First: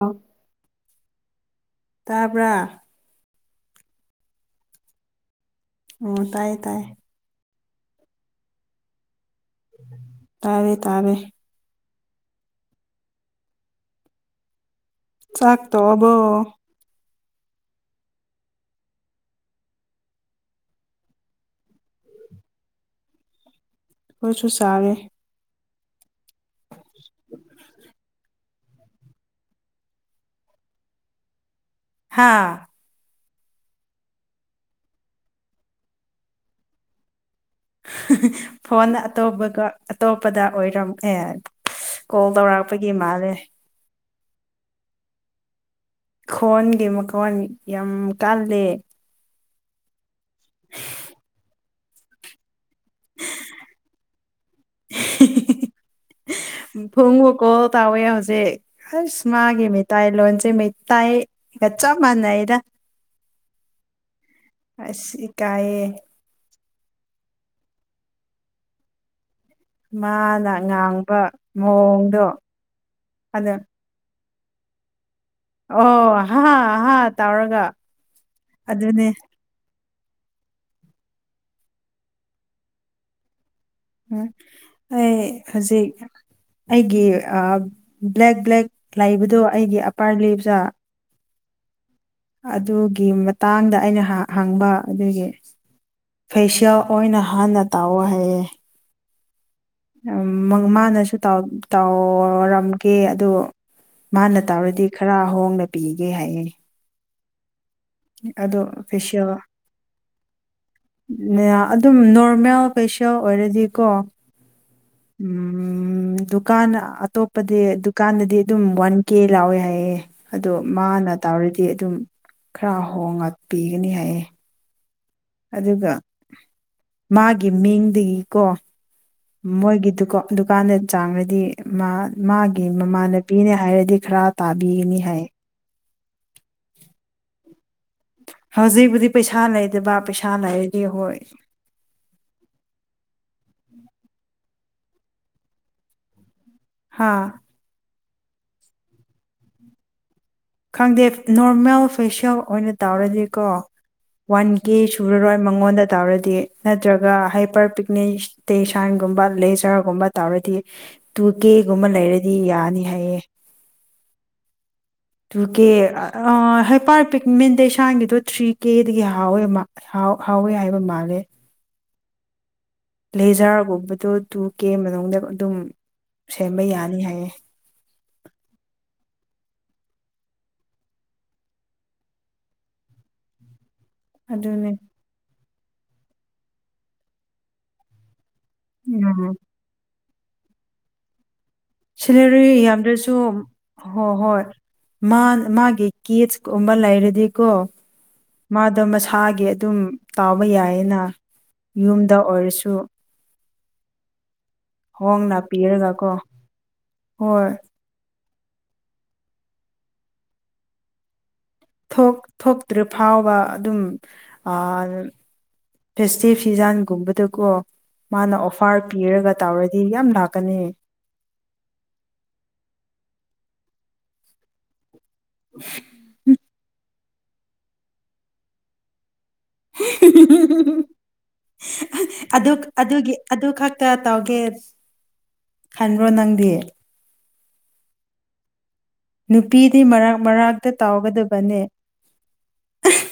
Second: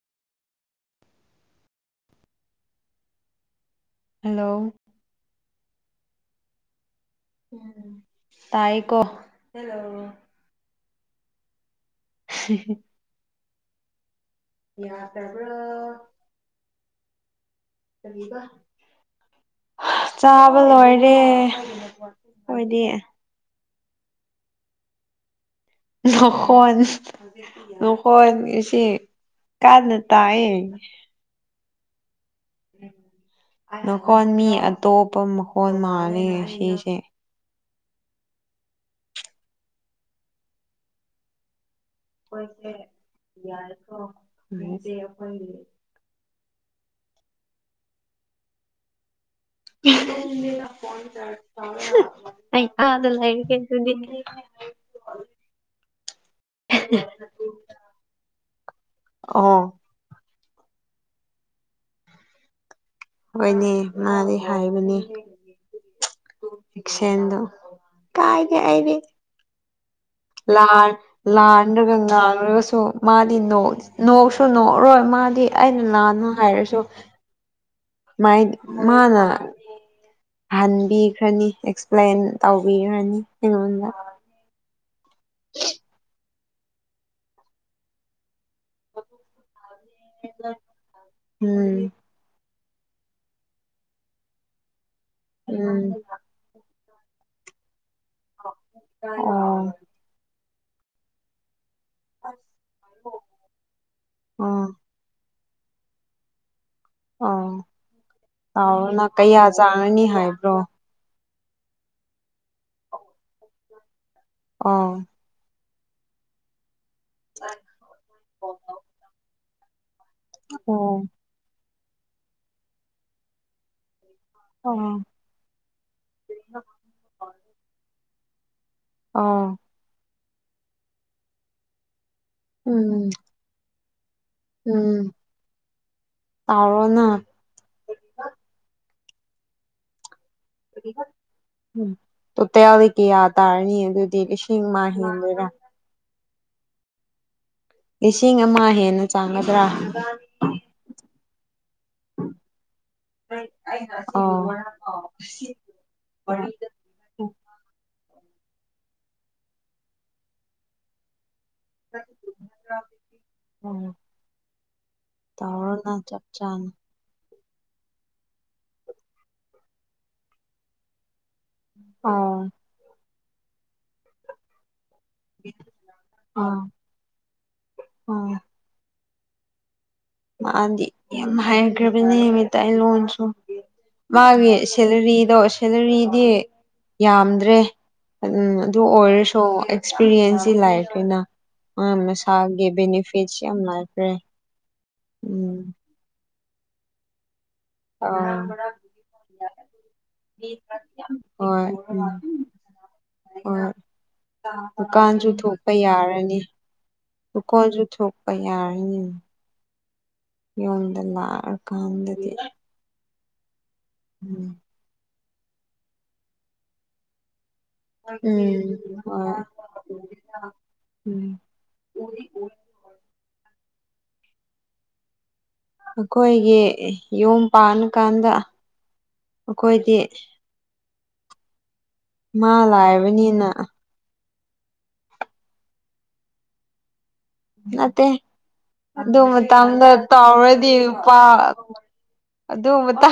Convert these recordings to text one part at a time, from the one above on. ꯑ ꯇꯥꯕ꯭ꯔꯥ ꯍꯂꯣ ꯑꯣ ꯇꯥꯏꯌꯦ ꯇꯥꯏꯌꯦ ꯇꯥꯏ ꯀꯣ ꯇꯥꯔꯦ ꯇꯥꯔꯦ ꯍ ꯆꯥꯛ ꯇꯣ ꯑꯕꯣ ꯀꯕ ꯆꯥꯕ ꯂꯣꯏꯔꯦ ꯑꯣꯏꯗꯤ ꯍꯣꯏꯁꯨꯨ ꯁꯔꯦ ꯅꯈꯣꯟ ꯅꯈꯣꯟ ꯀ ꯀ ꯇꯌꯦ ꯍꯥꯥ ꯃꯈꯣꯟ ꯃꯤ ꯑꯇꯣꯞꯄ ꯃꯈꯣꯟꯜ ꯃꯥꯜꯂꯤꯦ ꯁꯤꯁꯦ ꯐꯣꯟ ꯑꯇꯣꯞꯄꯒ ꯑꯇꯣꯞꯄꯗ ꯑꯣꯏꯔꯝ ꯑꯦ ꯀꯣꯜ ꯇꯧꯔꯛꯄꯒꯤ ꯃꯥꯜꯅꯦꯦ ꯎꯁꯦ ꯑꯩ ꯈꯣꯟꯒꯤ ꯃꯈꯣꯟ ꯌꯥꯝ ꯀꯥꯂ ꯑ ꯑ ꯂ ꯍꯥꯏ ꯀꯦ ꯀ [inaudible] ꯐꯨꯡꯕꯨꯀꯣꯜ ꯇꯧꯋꯦ ꯍꯧꯖꯤꯛ ꯑꯁ ꯑꯣ ꯃꯥꯒꯤ ꯃꯤꯇꯥꯏ ꯂꯣꯟ ꯃꯦꯠꯇꯑ ꯀꯆꯥ ꯃꯥꯟ ꯑꯦꯗ ꯍꯣꯏꯅꯤ ꯃꯥꯔꯤ ꯑꯁ ꯀꯑ ꯏꯁ ꯑꯗꯨ ꯀꯥꯏꯗꯦ ꯍꯥꯏꯗꯤ ꯃꯥꯅ ꯂꯥꯟ ꯉꯥꯡꯕ ꯂꯥꯟꯗꯒ ꯃꯑꯣꯡꯗꯣ ꯉꯥꯡꯉꯒꯁꯨ ꯃꯥꯗꯤ ꯑꯗ ꯅ ꯁꯨ ꯅꯣꯛꯎꯔꯣꯏ ꯃꯥꯗꯤ ꯑꯩꯅ ꯑꯣ ꯂꯥꯟꯅꯨ ꯍꯥ ꯍꯥꯏꯔꯁꯨ ꯍꯥ ꯇꯧꯔꯒ ꯃꯥꯏ ꯑꯗꯨꯅꯦ ꯃꯥꯅ ꯍꯟꯕꯤꯈ꯭ꯔꯅꯤ ꯑꯦꯛꯁꯄ꯭ꯂꯦꯟ ꯇꯧꯕꯤꯈ꯭ꯔꯅꯤ ꯑꯩꯉꯣꯟꯗ ꯎꯝ ꯑꯩ ꯍꯧꯖꯤꯛ ꯑꯩꯒꯤ ꯕ꯭ꯂꯦꯛ ꯕ꯭ꯂꯦꯛ ꯂꯩꯕꯗꯣ ꯑꯩꯒꯤ ꯑꯄꯥꯔ ꯂꯤꯞꯖ ꯎꯝ ꯑꯗꯨꯒꯤ ꯃꯇꯥꯡꯗ ꯑꯩꯅ ꯍꯪꯕ ꯑꯗꯨꯒꯤ ꯎꯝ ꯐꯦꯁꯤꯌꯦꯜ ꯍ ꯑꯣꯏꯅ ꯍꯥꯟꯅ ꯇꯥꯛꯑꯣ ꯍꯥꯏꯌꯦꯦ ꯑ ꯃꯥꯅꯁꯨ ꯇꯥꯎ ꯇꯧꯔꯝꯒꯦ ꯑꯗ ꯃꯥꯅ ꯑꯣ ꯇꯧꯔꯗꯤ ꯈꯔ ꯍꯣꯡꯅ ꯄꯤꯒꯦ ꯍꯥꯏꯌꯦꯦ ꯑꯣ ꯂꯑꯣꯅ ꯐꯦꯁꯤꯌꯦꯜ ꯀꯌꯥ ꯆꯥꯅꯅꯤ ꯍꯥꯏꯕ꯭ꯔꯣ ꯑꯗꯨꯝ ꯅꯣꯔꯃꯦꯜ ꯐꯦꯁꯤꯌꯦꯜ ꯑꯣꯏꯔꯗꯤꯀꯣ ꯑ ꯎꯝ ꯗꯨꯀꯥꯟ ꯑꯇꯣꯞꯄꯗꯤ ꯗꯨꯀꯥꯟꯗꯗꯤ ꯑꯗꯨꯝ ꯋꯥꯟ ꯀꯦ ꯂꯥꯎꯋꯦ ꯍꯥꯏꯌꯦ ꯑꯗꯣ ꯑꯣ ꯃꯥꯅ ꯇꯧꯔꯗꯤ ꯑꯗꯨꯝ ꯈꯔ ꯍꯣꯡꯉꯛꯄꯤꯒꯅꯤ ꯍꯥꯏꯌꯦ ꯑꯣ ꯑꯗꯨꯒ ꯃꯥꯒꯤ ꯃꯤꯡꯗꯒꯤꯀꯣ ꯑꯣ ꯃꯣꯏꯒꯤ ꯗꯨ ꯗꯨꯀꯥꯟꯗ ꯆꯥꯡꯅꯗꯤ ꯃꯥ ꯃꯥꯒꯤ ꯎꯝ ꯃꯃꯥꯟꯅꯄꯤꯅꯦ ꯍꯥꯏꯔꯗꯤ ꯑꯈꯔꯥ ꯇꯥꯕꯤꯅꯤ ꯍꯥꯏ ꯇꯥꯔꯣꯅ ꯍꯧꯖꯤꯛꯄꯨꯗꯤ ꯄꯩꯁꯥ ꯂꯩꯗꯕ ꯄꯩꯁꯥ ꯂꯩꯔꯗꯤ ꯍꯣꯏ ꯇꯇꯌꯥꯗꯤ ꯀ ꯌꯥꯗ ꯇꯔꯅꯤ ꯑꯗꯨꯗꯤ ꯁꯤꯁꯤꯡ ꯃꯥ ꯍꯍꯤꯗꯨꯔ ꯍꯥꯥ ꯂꯤꯁꯤꯡ ꯑꯃ ꯍꯦꯟꯅ ꯆꯪꯒꯗ꯭ꯔꯥ ꯈꯪꯗꯦ ꯅꯣꯔꯃꯦꯜ ꯐꯦꯁꯤꯌꯦꯜ ꯑꯣꯏꯅ ꯇꯧꯔꯗꯤꯀꯣ ꯑꯣ ꯋꯥꯟ ꯀꯦ ꯁꯨꯔꯔꯣꯏ ꯃꯉꯣꯟꯗ ꯇꯧꯔꯗꯤ ꯅꯠꯇ꯭ꯔꯒ ꯍꯥꯏꯄꯔ ꯄꯤꯛꯅꯤ ꯇꯦꯁꯟꯒꯨꯝꯕ ꯂꯦꯖꯔꯒꯨꯝꯕ ꯇꯧꯔꯗꯤ ꯇꯨ ꯒꯦꯒꯨꯝꯕ ꯂꯩꯔꯗꯤ ꯌꯥꯅꯤ ꯍꯥꯏꯌꯦ ꯇ ꯀꯦ ꯇꯧꯔꯣꯅ ꯆꯞ ꯑ ꯆꯥꯅ ꯍ ꯄꯔ ꯄꯤ ꯃꯦꯟꯇꯁꯥꯡꯒꯤꯗꯣ ꯊ꯭ꯔꯤ ꯀꯦꯗꯒꯤ ꯍꯥꯎꯋꯦ ꯍꯥꯎꯋꯦ ꯍꯥꯏꯕ ꯃꯥꯜꯂꯦ ꯑꯥ ꯂꯩꯖꯥꯔꯒꯨꯝꯕꯗꯣ ꯇꯨ ꯀꯦ ꯑꯗꯨꯝ ꯑꯣ ꯁꯦꯝꯕ ꯌꯥꯅꯤ ꯍꯥꯏꯌꯦ ꯑꯣ ꯃꯥꯗꯤ ꯌꯥꯝ ꯍꯥꯏꯈ꯭ꯔꯕꯅꯦ ꯅꯨꯃꯤꯠꯇ ꯑꯩ ꯂꯣꯟꯁꯨ ꯃꯥꯒꯤ ꯑꯗꯨꯅꯦ ꯁꯦꯂꯔꯤꯗꯣ ꯁꯦꯂꯔꯤꯗꯤ ꯌꯥꯝꯗ꯭ꯔꯦ ꯎꯝꯝ ꯑꯗꯨ ꯎꯝ ꯑꯣꯏꯔꯁꯨ ꯑꯦꯛꯁꯄꯤꯔꯤꯌꯦꯟꯁꯁꯤ ꯂꯥꯏꯐ ꯑꯣꯏꯅ ꯅ ꯁꯦꯂꯔꯤ ꯁꯒꯦ ꯌꯥꯝꯗ꯭ꯔꯁꯨ ꯅꯤꯐꯤꯠꯁꯤ ꯌꯥꯝ ꯍꯣꯏ ꯂꯥꯏꯐꯔꯦ ꯍꯣꯏ ꯃꯥꯒꯤ ꯀꯤꯠꯁꯀꯨꯝꯕ ꯂꯩꯔꯗꯤꯀꯣ ꯑꯥ ꯃꯥꯗ ꯃꯁꯥꯒꯤ ꯑꯗꯨꯝ ꯇꯥꯎꯕ ꯌꯥꯏꯌꯦꯅ ꯍꯣꯏ ꯎꯝ ꯌꯨꯝꯗ ꯑꯣꯏꯔꯁꯨ ꯍꯣꯏ ꯗꯨꯀꯥꯟꯁꯨ ꯍꯣꯡꯅ ꯊꯣꯛꯄ ꯄꯤꯔꯒꯀꯣ ꯌꯥꯔꯅꯤ ꯍꯣꯏ ꯀꯣꯟꯁꯨ ꯄꯌꯥꯔꯤ ꯌꯗꯂ ꯊꯣꯛꯇ꯭ꯔꯤ ꯐꯥꯎꯕ ꯑꯗꯨꯝ ꯐꯦꯁꯇꯤ ꯐꯤꯖꯥꯟꯒꯨꯝꯕꯗꯀꯣ ꯃꯥꯅ ꯎꯝ ꯑꯣꯐꯥꯔ ꯄꯤꯔꯒ ꯍꯣꯏ ꯇꯧꯔꯗꯤ ꯌꯥꯝ ꯂꯥꯛꯀꯅꯤ ꯎꯗꯤ ꯑꯣꯏ ꯑꯩꯈꯣꯏꯒꯤ ꯌꯨꯝ ꯄꯥꯟꯕꯥꯟ ꯀꯥꯟꯗ ꯑꯩꯈꯣꯏꯗꯤ [unintelligible] ꯃꯥ ꯑꯗꯨ ꯑꯗꯨꯒꯤ ꯂꯥꯏꯔꯕꯅꯤꯅ ꯑꯗꯨ ꯈꯛꯇ ꯇꯧꯒꯦ ꯈꯟꯕ꯭ꯔꯣ ꯅꯪꯗꯤꯌꯦ ꯅꯠꯇꯦ ꯑꯗꯨ ꯅꯨꯄꯤꯗꯤ ꯃꯇꯝꯗ ꯃꯔꯛ ꯃꯔꯛꯇ ꯇꯧꯔꯗꯤ ꯂꯄꯥ ꯇꯧꯒꯗꯕꯅꯦ ꯑꯗꯨ ꯃꯇ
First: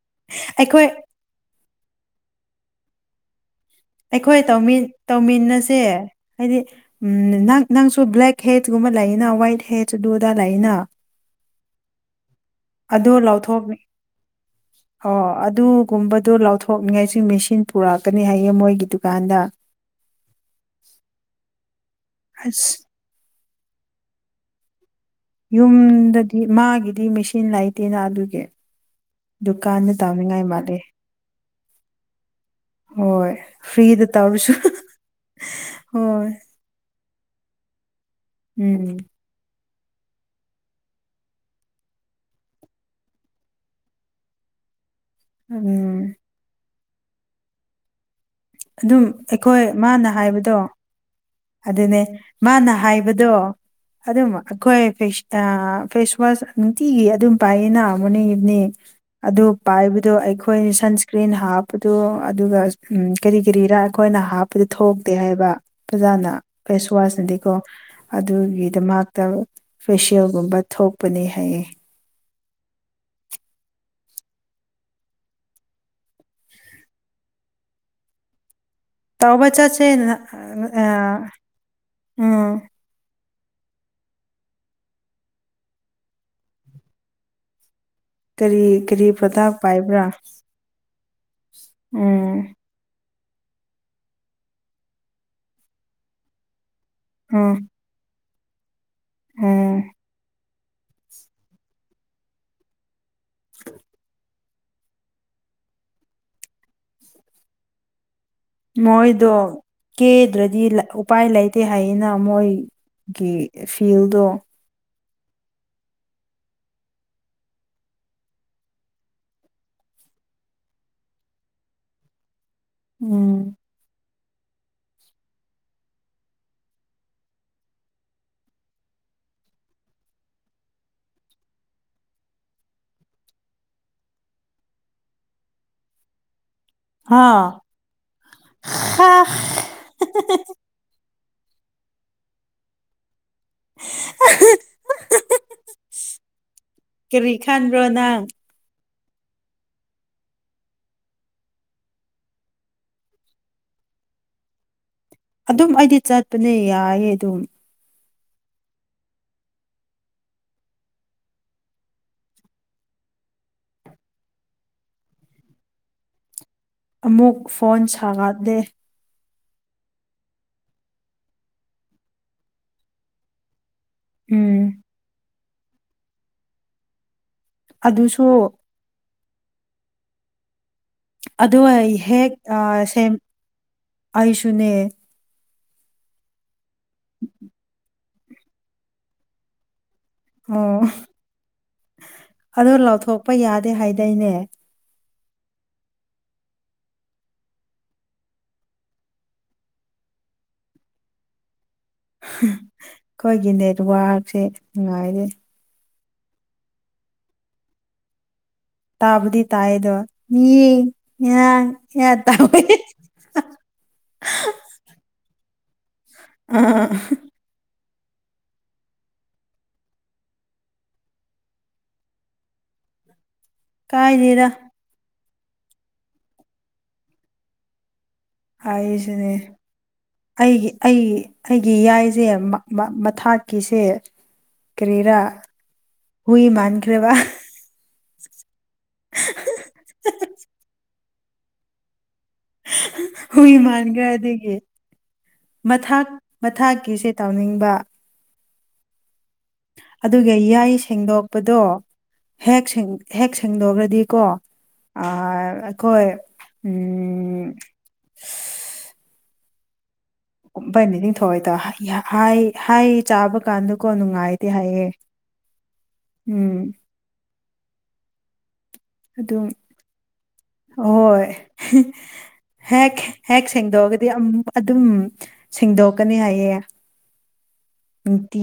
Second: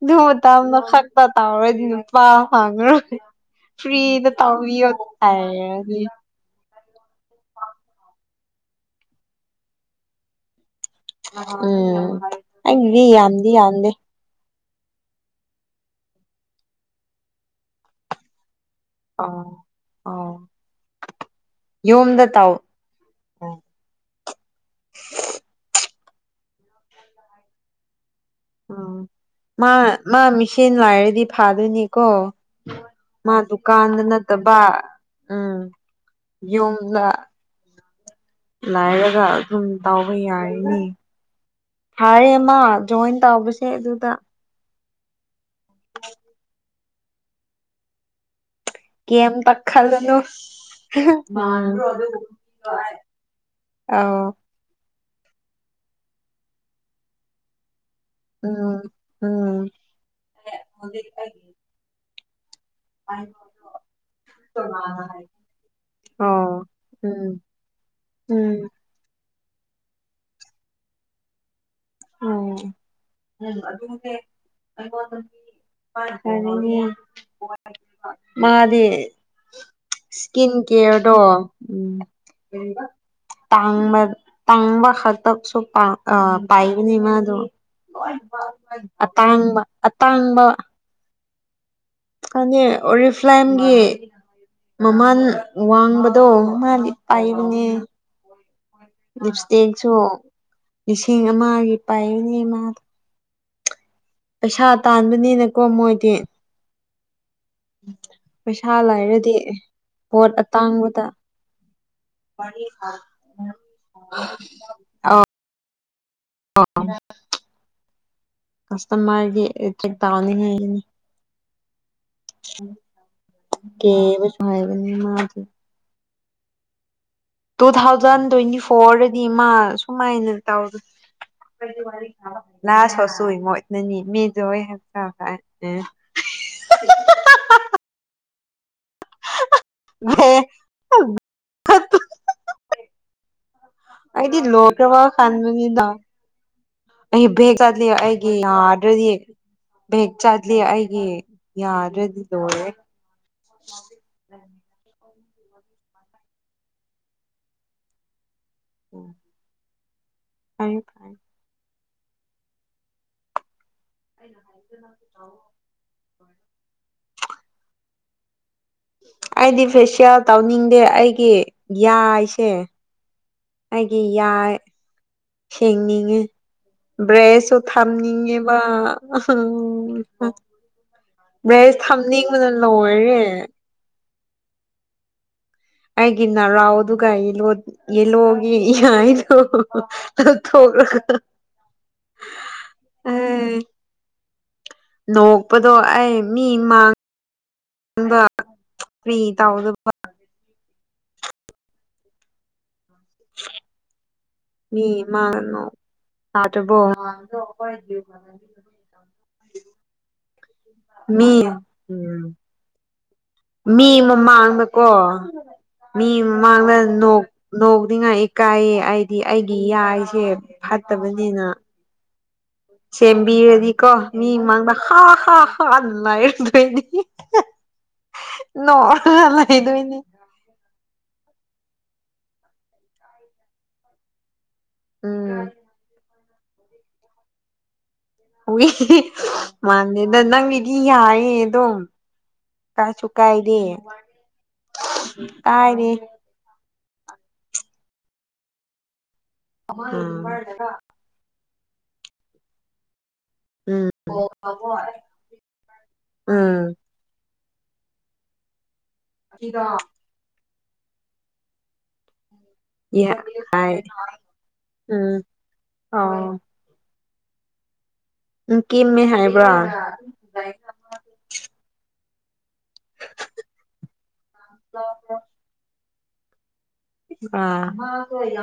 ꯑꯗꯨ ꯃꯇꯅ ꯑꯩꯈꯣꯏ ꯈꯛꯇ ꯇꯥꯔꯗꯤ ꯅꯨꯄꯥ ꯑꯉ ꯑꯩꯈꯣꯏ ꯇꯧ ꯇꯧꯃꯤꯟꯅꯁꯦ ꯍꯥꯏꯗꯤ ꯎꯝ ꯅꯪ ꯅꯪꯁꯨ ꯕ꯭ꯂꯦꯛ ꯍꯦꯠꯀꯨꯝꯕ ꯂꯩꯅ ꯋꯥꯏꯠ ꯍꯦꯠ ꯑꯗꯨ꯭ꯂꯗꯥ ꯂꯩꯅ ꯎꯝ ꯑꯩꯒꯤ ꯑꯗꯨ ꯌꯥꯝꯗꯤ ꯂꯧꯊꯣꯛ ꯌꯥꯝꯗ ꯑꯣ ꯑꯗꯨꯒꯨꯝꯕꯗꯣ ꯂꯥꯎꯊꯣꯛꯅꯤꯡꯉꯥꯏꯁꯨ ꯃꯦꯆꯤꯟ ꯄꯨꯔꯛꯀꯅꯤ ꯍꯥꯏꯌꯦ ꯃꯣꯏꯒꯤ ꯑ ꯗꯨꯀꯥꯟꯗ ꯑ ꯌꯨꯝꯗ ꯇꯥꯎ ꯑꯁ ꯎꯝ ꯌꯨꯝꯗꯗꯤ ꯃꯥꯒꯤꯗꯤ ꯃꯦꯆꯤꯟ ꯂꯩꯇꯦꯅ ꯑꯗꯨ ꯎ ꯃꯥ ꯃꯥ ꯃꯤꯁꯦꯟ ꯃꯥꯜꯂꯦ ꯂꯥꯏꯔꯗꯤ ꯐꯥꯗꯣꯏꯅꯤꯀꯣ ꯍꯣꯏ ꯃꯥ ꯗꯨꯀꯥꯟꯗ ꯐ꯭ꯔꯤꯗ ꯇꯧꯔꯁꯨ ꯅꯠꯇꯕ ꯎꯝ ꯍꯣꯏ ꯌꯨꯝꯗ ꯎꯝ ꯂꯥꯏꯔꯒ ꯑꯗꯨꯝ ꯇꯕ ꯌꯥꯔꯅꯤ ꯐꯔꯦꯃ ꯖꯣꯏꯟ ꯇꯧꯕꯁꯦ ꯑꯗꯨꯗ ꯎꯝ ꯑꯗꯨꯝ ꯀꯩꯝꯇ ꯑꯩꯈꯣꯏ ꯃꯥꯅ ꯈꯜꯂꯨꯅꯨ ꯍꯥꯏꯕꯗꯣ ꯑꯗꯨꯅꯦ ꯃꯥꯅ ꯍꯥꯏꯕꯗꯣ ꯑꯧ ꯑꯗꯨꯝ ꯑꯩꯈꯣꯏ ꯐꯦꯁꯋꯥꯁ ꯅꯨꯡꯇꯤꯒꯤ ꯑꯗꯨꯝ ꯄꯥꯏꯌꯦꯅ ꯃꯣꯔꯅꯤꯡ ꯏꯚꯅꯤꯡ ꯎꯝ ꯑꯗꯨ ꯎꯝ ꯄꯥꯏꯕꯗꯣ ꯑꯩꯈꯣꯏꯅ ꯁꯟꯁꯀ꯭ꯔꯤꯟ ꯍꯥꯞꯄꯗꯣ ꯑꯗꯨꯒ ꯎꯝ ꯀꯔꯤ ꯀꯔꯤꯔꯥ ꯑꯩꯈꯣꯏꯅ ꯍꯥꯞꯄꯗꯤ ꯊꯣꯛꯇꯦ ꯍꯥꯏꯕ ꯑꯣꯖꯥꯅ ꯑꯣ ꯐꯦꯁ ꯎꯝ ꯋꯥꯁꯅꯗꯤꯀꯣ ꯎꯝ ꯑꯗꯨꯒꯤꯗꯃ ꯐꯦꯁꯤꯌꯦꯜꯒꯨꯝꯕ ꯊꯣꯛꯄꯅꯦ ꯍꯥꯏꯌꯦ ꯑꯣ ꯑꯗꯨ ꯃꯥ ꯇꯧꯕ ꯆꯠꯁꯦ ꯅ ꯏꯁꯀꯤꯟ ꯑ ꯀꯦꯌꯔꯗꯣ ꯎ ꯎꯝ ꯇꯥꯡꯕ ꯇꯥꯡꯕ ꯈꯛꯇꯁꯨ ꯄ ꯑ ꯄꯥꯏꯕꯅꯦ ꯃꯥꯗꯨ ꯀꯔꯤ ꯀꯔꯤ ꯄ꯭ꯔꯗꯛ ꯑꯇꯥꯡꯕ ꯄꯥꯏꯕ꯭ꯔꯥ ꯑꯇꯥꯡꯕ ꯎꯝ ꯑꯅꯤ ꯑꯣꯔꯤꯐ ꯐꯥꯏꯝꯒꯤ ꯃꯃꯥꯟ ꯋꯥꯡꯕꯗꯣ ꯃꯥꯗꯤ ꯑ ꯎꯝ ꯂꯤꯞ ꯎꯝ ꯏꯁꯇꯤꯦꯛꯁꯨ ꯂꯤꯁꯤꯡ ꯑꯃꯒꯤ ꯄꯥꯏꯕꯅꯦ ꯃꯥꯗꯣ ꯄꯩꯁꯥ ꯇꯥꯟꯕꯅꯤꯅꯀꯣ ꯃꯣꯏꯗꯤ ꯄꯩꯁꯥ ꯂꯥꯏꯔꯗꯤ ꯃꯣꯏꯗꯣ ꯄꯣꯠ ꯀꯦꯗ꯭ꯔꯗꯤ ꯂ- ꯑꯇꯥꯡꯕꯗ ꯎꯄꯥꯏ ꯂꯩꯇꯦ ꯍꯥꯏꯌꯦꯅ ꯃꯣꯏꯒꯤ ꯐꯤꯜꯗꯣ ꯑꯣ ꯑꯣ ꯀꯁꯇꯃꯔꯒꯤ ꯆꯦꯛ ꯇꯥꯎꯅꯤ ꯍꯥꯏꯅꯤ ꯎꯝ ꯀ ꯁꯃꯏ ꯀꯅꯤ ꯃꯥꯁꯤ ꯇꯨ ꯊꯥꯎꯖꯟ ꯇ꯭ꯋꯦꯟꯇꯤ ꯐꯣꯔꯗꯗꯤ ꯃꯥ ꯁꯨꯃꯥꯏꯅ ꯇꯧꯔ ꯂ ꯁꯣꯠꯁꯨꯏ ꯃꯣꯏꯅꯅꯤ ꯃꯤꯗ ꯍ ꯍ ꯑꯦ ꯍꯥ ꯍꯥ ꯑꯩꯗꯤ ꯂ ꯀꯔꯕ ꯈꯥꯟꯃꯤꯅꯤ ꯅ ꯑꯩ ꯀꯔꯤ ꯈꯟꯕ꯭ꯔꯣ ꯦꯒꯗꯂꯤ ꯅꯪ ꯑꯩꯒꯤꯗꯔꯗꯤ ꯚꯦꯛ ꯆꯥꯠꯂꯤ ꯑꯩꯒꯤ ꯌꯥꯔ꯭ꯔꯗꯤ ꯂꯣꯏꯔꯦ [inaudible] ꯑꯗꯨꯝ ꯑꯩꯗꯤ ꯆꯠꯄꯅꯦ ꯌꯥꯏꯌꯦ ꯑꯗꯨꯝ ꯎꯝ ꯐ ꯐꯥꯏ ꯑ ꯂ ꯇꯑꯣꯣ ꯑꯃꯨꯛ ꯐꯣꯟ ꯁꯥꯒꯠꯂꯦ ꯑꯩꯗꯤ ꯐꯦꯁꯤꯌꯦꯜ ꯇꯧꯅꯤꯡꯗꯦ ꯑꯩꯒꯤ ꯌꯥꯏꯁꯦ ꯑꯩꯒꯤ ꯌꯥ ꯎꯝ ꯁꯦꯡꯅꯤꯡꯉꯤ ꯕ꯭ꯔꯦꯁ ꯑꯗꯨꯁꯨ ꯊꯝꯅꯤꯡꯉꯦꯕ ꯑꯗꯨ ꯑꯩꯁ ꯑꯩ ꯍꯦꯛ ꯊꯝꯅꯤꯡꯕꯅ ꯑ, ꯁꯦꯝ ꯂꯣꯏꯔꯦ ꯑꯩꯁꯨꯅꯦ ꯑꯩꯒꯤ ꯅꯔꯥꯎꯗꯨ ꯌꯦꯂꯣꯒꯤ ꯏ ꯊ꯭ꯔ ꯑꯣ ꯑꯗꯨ ꯂꯧꯊꯣꯛꯄ ꯎꯝ ꯌꯥꯗꯦ ꯍꯥꯏꯗꯥꯏꯅꯦ ꯅꯛꯄꯗꯣ ꯑꯩ ꯃꯤ ꯃꯥꯡꯉ ꯝꯕ ꯐꯔꯤ ꯇꯥꯎꯗꯕ ꯑꯩꯈꯣꯏꯒꯤ ꯅꯦꯠꯋꯔꯛꯁꯦ ꯅꯨꯡꯉꯥꯏꯔꯦ ꯑꯇꯄꯣ ꯇꯥꯕꯨꯗꯤ ꯇꯥꯏꯗꯣ ꯃꯤ ꯃꯤꯌꯦ ꯇꯥꯕ ꯃꯤ ꯃꯃꯥꯡꯗꯀꯣ ꯃꯤ ꯃꯃꯥꯡꯗ ꯑꯥ ꯅꯤꯡꯉꯥꯏ ꯏꯀꯥꯏꯌꯦ ꯑꯩꯗꯤ ꯑꯩꯒꯤ ꯌꯥꯏꯁꯦ ꯐꯠꯇꯕꯅꯤꯅ ꯁꯦꯝꯕꯤꯔꯗꯤꯀꯣ ꯃꯤ ꯀꯥꯏꯗꯦꯗ ꯃꯥꯡꯗ ꯍꯥ ꯈꯥ ꯑ ꯂꯥꯏꯔꯗꯅꯤ ꯍꯥꯏꯁꯤꯅꯦ ꯑꯩꯒꯤ ꯑꯩꯒꯤ ꯑꯩꯒꯤ ꯌꯥꯏꯁꯦ ꯃꯊꯥꯛꯀꯤꯁꯦ ꯀꯔꯤꯔꯥ ꯎꯝ ꯍꯨꯏꯃꯥꯟꯈ꯭ꯔꯦ ꯋꯥ ꯍ ꯃꯥꯟꯅꯦꯗ ꯅꯪꯒꯤꯗꯤ ꯌꯥꯌꯦ ꯑꯗꯨꯝ ꯀꯥꯏꯁꯨ ꯀꯥꯏꯗꯦ ꯍꯨꯏꯃꯥꯟꯈꯗꯒꯤ ꯀꯥꯏꯗꯦ ꯃꯊꯛ ꯃꯊꯥꯀꯤ ꯀ ꯆꯠꯄꯥꯦꯁꯦ ꯇꯧꯅꯤꯡꯕ ꯎꯝ ꯑꯗꯨꯒ ꯌꯥꯏ ꯁꯦꯡꯗꯣꯛꯄꯗꯣ ꯍꯦꯛꯦꯡ ꯍꯦꯛ ꯎꯝ ꯁꯦꯡꯗꯣꯛꯈ꯭ꯔꯗꯤꯀꯣ ꯑꯩꯈꯣꯏ ꯎꯝ ꯒꯤꯗꫭ [unintelligible] ꯅꯤ ꯅꯤꯡꯊꯧꯑꯏꯗꯣ ꯍꯥꯏ ꯍꯥꯏ ꯌꯥ ꯆꯥꯕ ꯍꯥꯏ ꯀꯥꯟꯗꯀꯣ ꯅꯨꯡꯉꯥꯏꯇꯦ ꯍꯥꯏꯌꯦ ꯎꯝ ꯑꯣ ꯎꯝ ꯎ ꯀꯦꯝꯃꯦ ꯑꯗꯨꯝ ꯍꯥꯏꯕ꯭ꯔꯥ ꯍꯣꯏ ꯍꯦꯛ ꯍꯦꯛ ꯁꯦꯡꯗꯣꯛꯑꯒꯗꯤ ꯑꯗꯨꯝ ꯁꯦꯡꯗꯣꯛꯀꯅꯤ ꯍꯥꯏꯌꯦ [inaudible] ꯅꯨꯡꯇꯤ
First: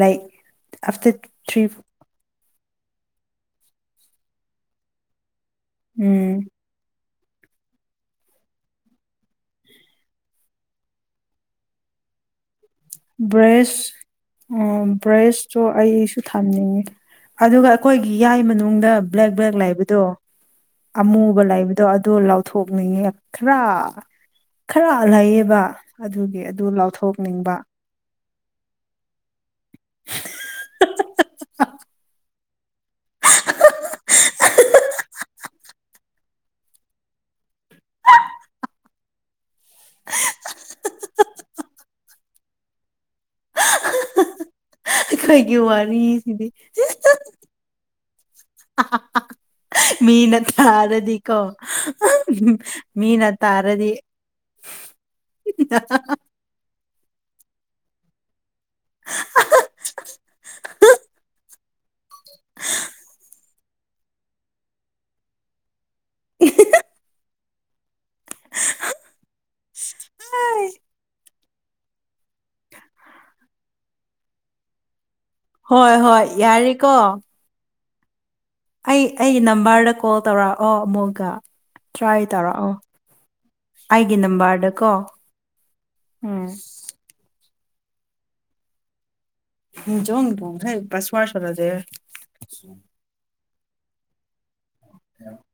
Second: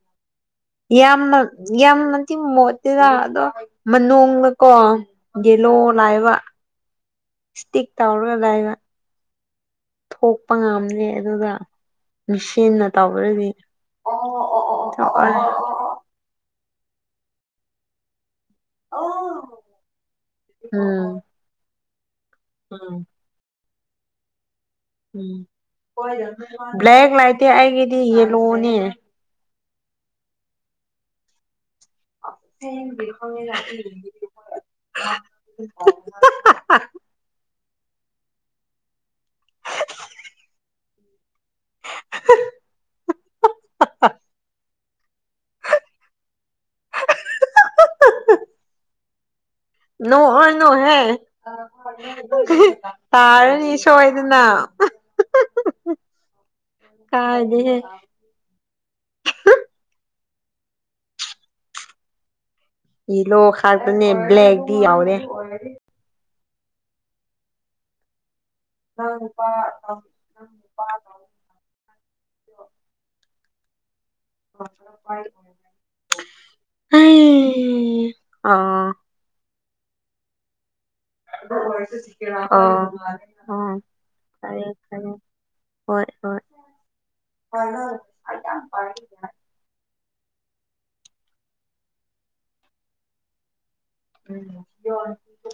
ꯂꯥꯏꯛ ꯌꯥꯝ ꯑꯥꯐꯇꯔ ꯊ꯭ꯔꯤ ꯌꯥꯝ [unintelligible] ꯃꯣꯠꯇꯦꯗ ꯑꯗꯣ ꯃꯅꯨꯡꯒꯀꯣ ꯌꯦꯂꯣ ꯂꯥꯏꯕ ꯎꯝ ꯁꯇꯤ ꯇꯧꯔꯒꯗꯑꯒ ꯊꯣꯛꯄ ꯉꯝꯗꯦ ꯑꯗꯨꯗ ꯕ꯭ꯔꯁ ꯊꯣꯛꯑꯦ ꯕ꯭ꯔꯁꯇꯣ ꯑꯩꯁꯨ ꯊꯝꯅꯤꯡꯉꯤ ꯑꯗꯨꯒ ꯑꯩꯈꯣꯏꯒꯤ ꯌꯥꯏ ꯃꯅꯨꯡꯗ ꯕ꯭ꯂꯦꯛ ꯕ꯭ꯂꯦꯛ ꯂꯥꯏꯕꯗꯣ ꯎꯝ ꯑꯃꯨꯕ ꯂꯥꯏꯕꯗ ꯑꯗꯣ ꯑꯗꯣ ꯂꯥꯎꯊꯣꯛꯅꯤꯡꯉꯦ ꯈꯔ ꯈꯔ ꯎꯝ ꯂꯩꯌꯦꯕ ꯑꯗꯨꯒꯤ ꯑꯗꯨ ꯕ꯭ꯂꯦꯛ ꯂꯥꯏꯇꯦ ꯂꯥꯎꯊꯣꯛꯅꯤꯡꯕ ꯑꯩꯒꯤꯗꯤ ꯌꯦꯂꯣꯅꯦ [inaudible] [unintelligible] [inaudible] [inaudible] [inaudible] [unintelligible] ꯑꯩꯈꫭꯏꯒꯤ ꯋꯥꯔꯤ ꯁꯤꯗꯤ [unintelligible] ꯃꯤꯅ ꯅꯣꯛꯑꯣꯏ ꯅꯣꯎꯍ‌ꯦ ꯊꯥꯔꯗꯤꯀꯣ ꯃꯤꯅ ꯇꯥꯔꯅꯤ ꯇꯥꯔꯗꯤ ꯁꯣꯏꯗꯅ ꯑ [unintelligible] [unintelligible] ꯀꯥꯏꯗꯦꯍ‌ꯦ ꯑ [unintelligible] ꯌꯦꯂꯣ ꯍꯥꯏꯕꯅꯦ ꯕ꯭ꯂꯦꯛꯗꯤ ꯌꯥꯎꯔꯦ [unintelligible] ꯅ ꯄꯪ ꯑꯥꯏ [unintelligible] ꯍ [unintelligible] ꯍꯣꯏ ꯍꯣꯏ ꯌꯥꯔꯦꯀꯣ ꯍꯩ ꯑꯥ ꯑꯩ ꯑꯩꯒꯤ ꯅꯝꯕꯔꯗ ꯀꯣꯜ ꯇꯧꯔꯛ ꯑꯣ ꯑꯃꯨꯛꯀ ꯇ꯭ꯔꯥꯏ ꯇꯧꯔꯛꯑꯣ ꯑꯣ ꯑꯣ ꯑꯩꯒꯤ ꯐꯔꯦ ꯅꯝꯕꯔꯗꯀꯣ ꯐꯔꯦ ꯎꯝ ꯄꯔ ꯄꯔ [unintelligible] ꯝ ꯆꯣꯡꯉꯉ ꯄꯁꯃꯁꯨꯂꯗꯦ [unintelligible] ꯎꯝ [unintelligible]